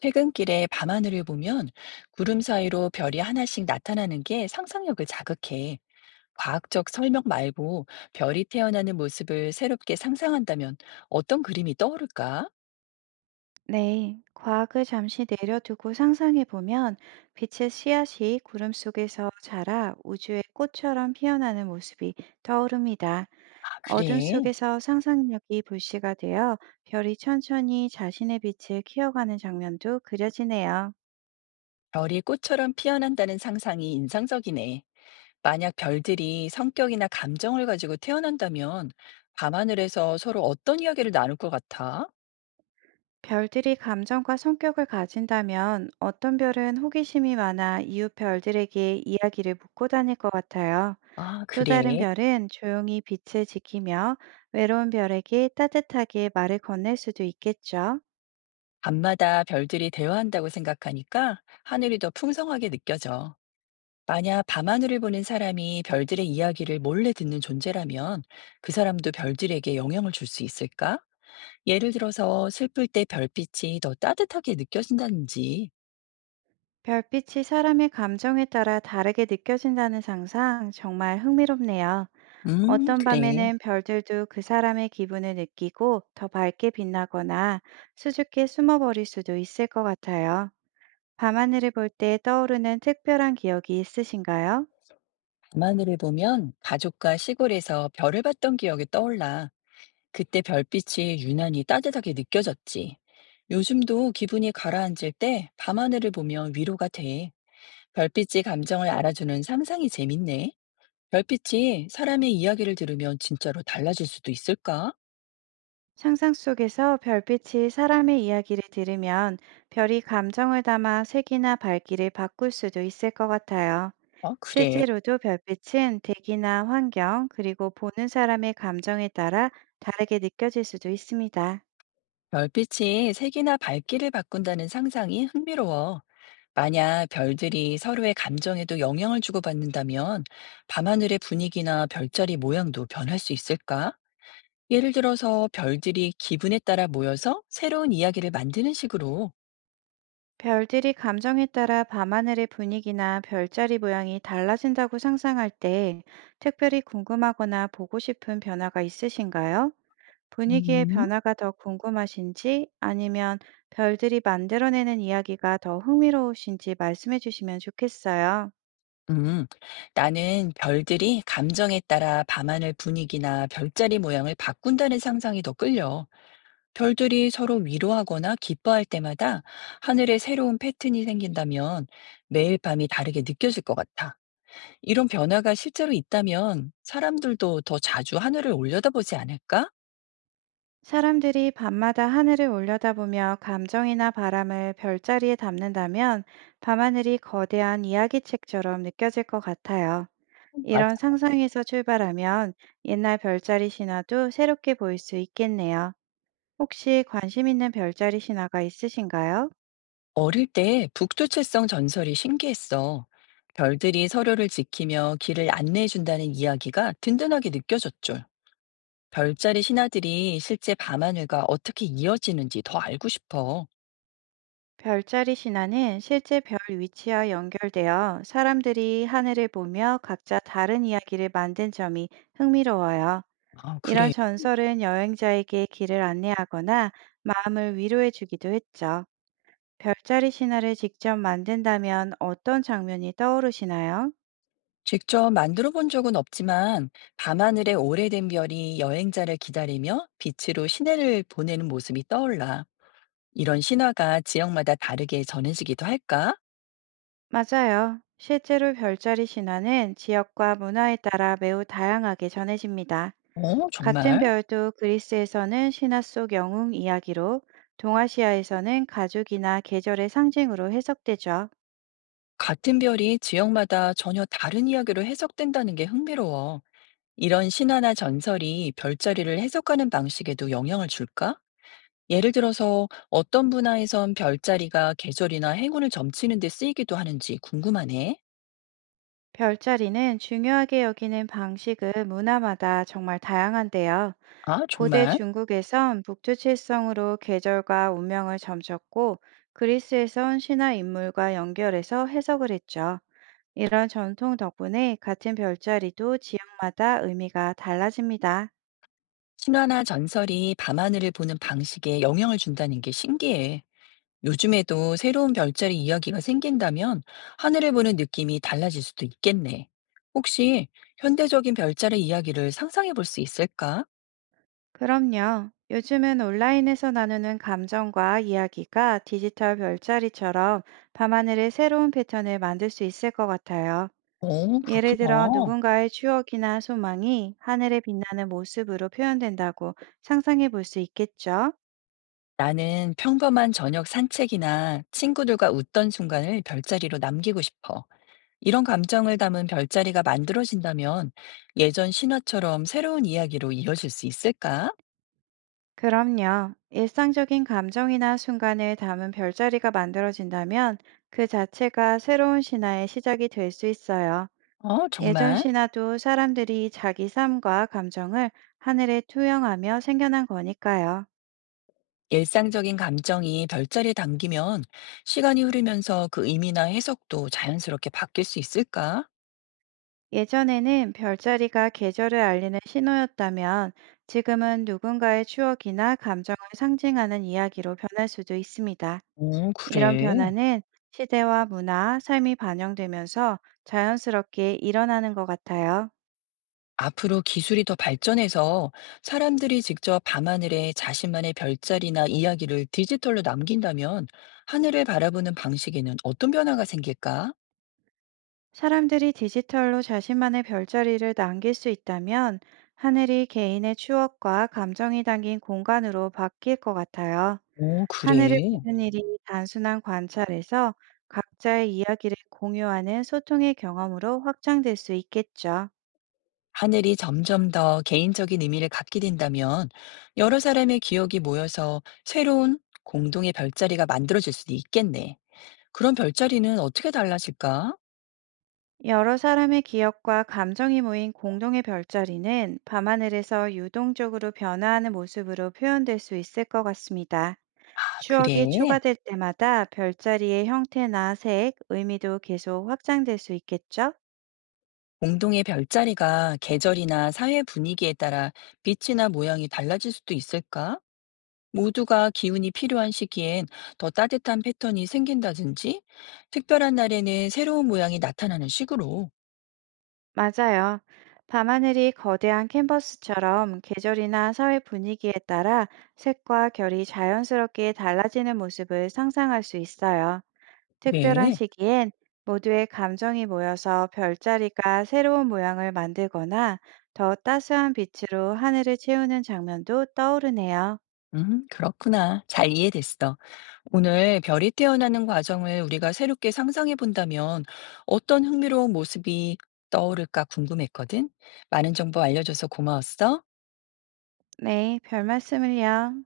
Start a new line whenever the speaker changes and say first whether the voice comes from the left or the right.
left: 퇴근길에 밤하늘을 보면 구름 사이로 별이 하나씩 나타나는 게 상상력을 자극해. 과학적 설명 말고 별이 태어나는 모습을 새롭게 상상한다면 어떤 그림이 떠오를까?
right: 네, 과학을 잠시 내려두고 상상해 보면 빛의 씨앗이 구름 속에서 자라 우주의 꽃처럼 피어나는 모습이 떠오릅니다.
left: 아,
right: 어둠
left: 그래.
right: 속에서 상상력이 불씨가 되어 별이 천천히 자신의 빛을 키워가는 장면도 그려지네요.
left: 별이 꽃처럼 피어난다는 상상이 인상적이네. 만약 별들이 성격이나 감정을 가지고 태어난다면 밤하늘에서 서로 어떤 이야기를 나눌 것 같아?
right: 별들이 감정과 성격을 가진다면 어떤 별은 호기심이 많아 이웃 별들에게 이야기를 묻고 다닐 것 같아요.
left: 아,
right: 또 다른
left: 그래.
right: 별은 조용히 빛을 지키며 외로운 별에게 따뜻하게 말을 건넬 수도 있겠죠.
left: 밤마다 별들이 대화한다고 생각하니까 하늘이 더 풍성하게 느껴져. 만약 밤하늘을 보는 사람이 별들의 이야기를 몰래 듣는 존재라면 그 사람도 별들에게 영향을 줄 수 있을까? 예를 들어서 슬플 때 별빛이 더 따뜻하게 느껴진다든지.
right: 별빛이 사람의 감정에 따라 다르게 느껴진다는 상상, 정말 흥미롭네요. 어떤
left: 그래.
right: 밤에는 별들도 그 사람의 기분을 느끼고 더 밝게 빛나거나 수줍게 숨어버릴 수도 있을 것 같아요. 밤하늘을 볼 때 떠오르는 특별한 기억이 있으신가요?
left: 밤하늘을 보면 가족과 시골에서 별을 봤던 기억이 떠올라. 그때 별빛이 유난히 따뜻하게 느껴졌지. 요즘도 기분이 가라앉을 때 밤하늘을 보면 위로가 돼. 별빛이 감정을 알아주는 상상이 재밌네. 별빛이 사람의 이야기를 들으면 진짜로 달라질 수도 있을까?
right: 상상 속에서 별빛이 사람의 이야기를 들으면, 별이 감정을 담아 색이나 밝기를 바꿀 수도 있을 것 같아요.
left: 어, 그래.
right: 실제로도 별빛은 대기나 환경, 그리고 보는 사람의 감정에 따라 다르게 느껴질 수도 있습니다.
left: 별빛이 색이나 밝기를 바꾼다는 상상이 흥미로워. 만약 별들이 서로의 감정에도 영향을 주고받는다면 밤하늘의 분위기나 별자리 모양도 변할 수 있을까? 예를 들어서 별들이 기분에 따라 모여서 새로운 이야기를 만드는 식으로.
right: 별들이 감정에 따라 밤하늘의 분위기나 별자리 모양이 달라진다고 상상할 때, 특별히 궁금하거나 보고 싶은 변화가 있으신가요? 분위기의
left: 음,
right: 변화가 더 궁금하신지, 아니면 별들이 만들어내는 이야기가 더 흥미로우신지 말씀해 주시면 좋겠어요.
left: 음, 나는 별들이 감정에 따라 밤하늘 분위기나 별자리 모양을 바꾼다는 상상이 더 끌려. 별들이 서로 위로하거나 기뻐할 때마다 하늘에 새로운 패턴이 생긴다면 매일 밤이 다르게 느껴질 것 같아. 이런 변화가 실제로 있다면 사람들도 더 자주 하늘을 올려다보지 않을까?
right: 사람들이 밤마다 하늘을 올려다보며 감정이나 바람을 별자리에 담는다면, 밤하늘이 거대한 이야기책처럼 느껴질 것 같아요.
left: 맞아.
right: 이런 상상에서 출발하면, 옛날 별자리 신화도 새롭게 보일 수 있겠네요. 혹시 관심 있는 별자리 신화가 있으신가요?
left: 어릴 때 북두칠성 전설이 신기했어. 별들이 서로를 지키며 길을 안내해준다는 이야기가 든든하게 느껴졌죠. 별자리 신하들이 실제 밤하늘과 어떻게 이어지는지 더 알고 싶어.
right: 별자리 신화는 실제 별 위치와 연결되어, 사람들이 하늘을 보며 각자 다른 이야기를 만든 점이 흥미로워요.
left: 아,
right: 이런
left: 그래.
right: 전설은 여행자에게 길을 안내하거나 마음을 위로해 주기도 했죠. 별자리 신화를 직접 만든다면 어떤 장면이 떠오르시나요?
left: 직접 만들어 본 적은 없지만 밤하늘의 오래된 별이 여행자를 기다리며 빛으로 시내를 보내는 모습이 떠올라. 이런 신화가 지역마다 다르게 전해지기도 할까?
right: 맞아요. 실제로 별자리 신화는 지역과 문화에 따라 매우 다양하게 전해집니다.
left: 어,
right: 같은
left: 정말?
right: 별도 그리스에서는 신화 속 영웅 이야기로, 동아시아에서는 가족이나 계절의 상징으로 해석되죠.
left: 같은 별이 지역마다 전혀 다른 이야기로 해석된다는 게 흥미로워. 이런 신화나 전설이 별자리를 해석하는 방식에도 영향을 줄까? 예를 들어서 어떤 분야에선 별자리가 계절이나 행운을 점치는 데 쓰이기도 하는지 궁금하네.
right: 별자리는 중요하게 여기는 방식은 문화마다 정말 다양한데요.
left: 아,
right: 고대
left: 정말?
right: 중국에선 북두칠성으로 계절과 운명을 점쳤고, 그리스에선 신화 인물과 연결해서 해석을 했죠. 이런 전통 덕분에 같은 별자리도 지역마다 의미가 달라집니다.
left: 신화나 전설이 밤하늘을 보는 방식에 영향을 준다는 게 신기해. 요즘에도 새로운 별자리 이야기가 생긴다면 하늘을 보는 느낌이 달라질 수도 있겠네. 혹시 현대적인 별자리 이야기를 상상해 볼 수 있을까?
right: 그럼요. 요즘은 온라인에서 나누는 감정과 이야기가 디지털 별자리처럼 밤하늘의 새로운 패턴을 만들 수 있을 것 같아요.
left: 어,
right: 예를 들어
left: 그렇구나.
right: 누군가의 추억이나 소망이 하늘에 빛나는 모습으로 표현된다고 상상해 볼 수 있겠죠?
left: 나는 평범한 저녁 산책이나 친구들과 웃던 순간을 별자리로 남기고 싶어. 이런 감정을 담은 별자리가 만들어진다면 예전 신화처럼 새로운 이야기로 이어질 수 있을까?
right: 그럼요. 일상적인 감정이나 순간을 담은 별자리가 만들어진다면, 그 자체가 새로운 신화의 시작이 될 수 있어요.
left: 어,
right: 예전
left: 정말.
right: 신화도 사람들이 자기 삶과 감정을 하늘에 투영하며 생겨난 거니까요.
left: 일상적인 감정이 별자리에 담기면 시간이 흐르면서 그 의미나 해석도 자연스럽게 바뀔 수 있을까?
right: 예전에는 별자리가 계절을 알리는 신호였다면, 지금은 누군가의 추억이나 감정을 상징하는 이야기로 변할 수도 있습니다.
left: 오,
right: 이런
left: 그래.
right: 변화는 시대와 문화, 삶이 반영되면서 자연스럽게 일어나는 것 같아요.
left: 앞으로 기술이 더 발전해서 사람들이 직접 밤하늘에 자신만의 별자리나 이야기를 디지털로 남긴다면 하늘을 바라보는 방식에는 어떤 변화가 생길까?
right: 사람들이 디지털로 자신만의 별자리를 남길 수 있다면, 하늘이 개인의 추억과 감정이 담긴 공간으로 바뀔 것 같아요.
left: 오,
right: 하늘을
left: 그래.
right: 보는 일이 단순한 관찰에서 각자의 이야기를 공유하는 소통의 경험으로 확장될 수 있겠죠.
left: 하늘이 점점 더 개인적인 의미를 갖게 된다면 여러 사람의 기억이 모여서 새로운 공동의 별자리가 만들어질 수도 있겠네. 그런 별자리는 어떻게 달라질까?
right: 여러 사람의 기억과 감정이 모인 공동의 별자리는, 밤하늘에서 유동적으로 변화하는 모습으로 표현될 수 있을 것 같습니다.
left: 아,
right: 추억이
left: 그래.
right: 추가될 때마다 별자리의 형태나 색, 의미도 계속 확장될 수 있겠죠?
left: 공동의 별자리가 계절이나 사회 분위기에 따라 빛이나 모양이 달라질 수도 있을까? 모두가 기운이 필요한 시기엔 더 따뜻한 패턴이 생긴다든지, 특별한 날에는 새로운 모양이 나타나는 식으로.
right: 맞아요. 밤하늘이 거대한 캔버스처럼 계절이나 사회 분위기에 따라 색과 결이 자연스럽게 달라지는 모습을 상상할 수 있어요. 특별한
left: 네,
right: 시기엔 모두의 감정이 모여서 별자리가 새로운 모양을 만들거나 더 따스한 빛으로 하늘을 채우는 장면도 떠오르네요.
left: 그렇구나. 잘 이해됐어. 오늘 별이 태어나는 과정을 우리가 새롭게 상상해 본다면 어떤 흥미로운 모습이 떠오를까 궁금했거든. 많은 정보 알려줘서 고마웠어.
right: 네, 별 말씀을요.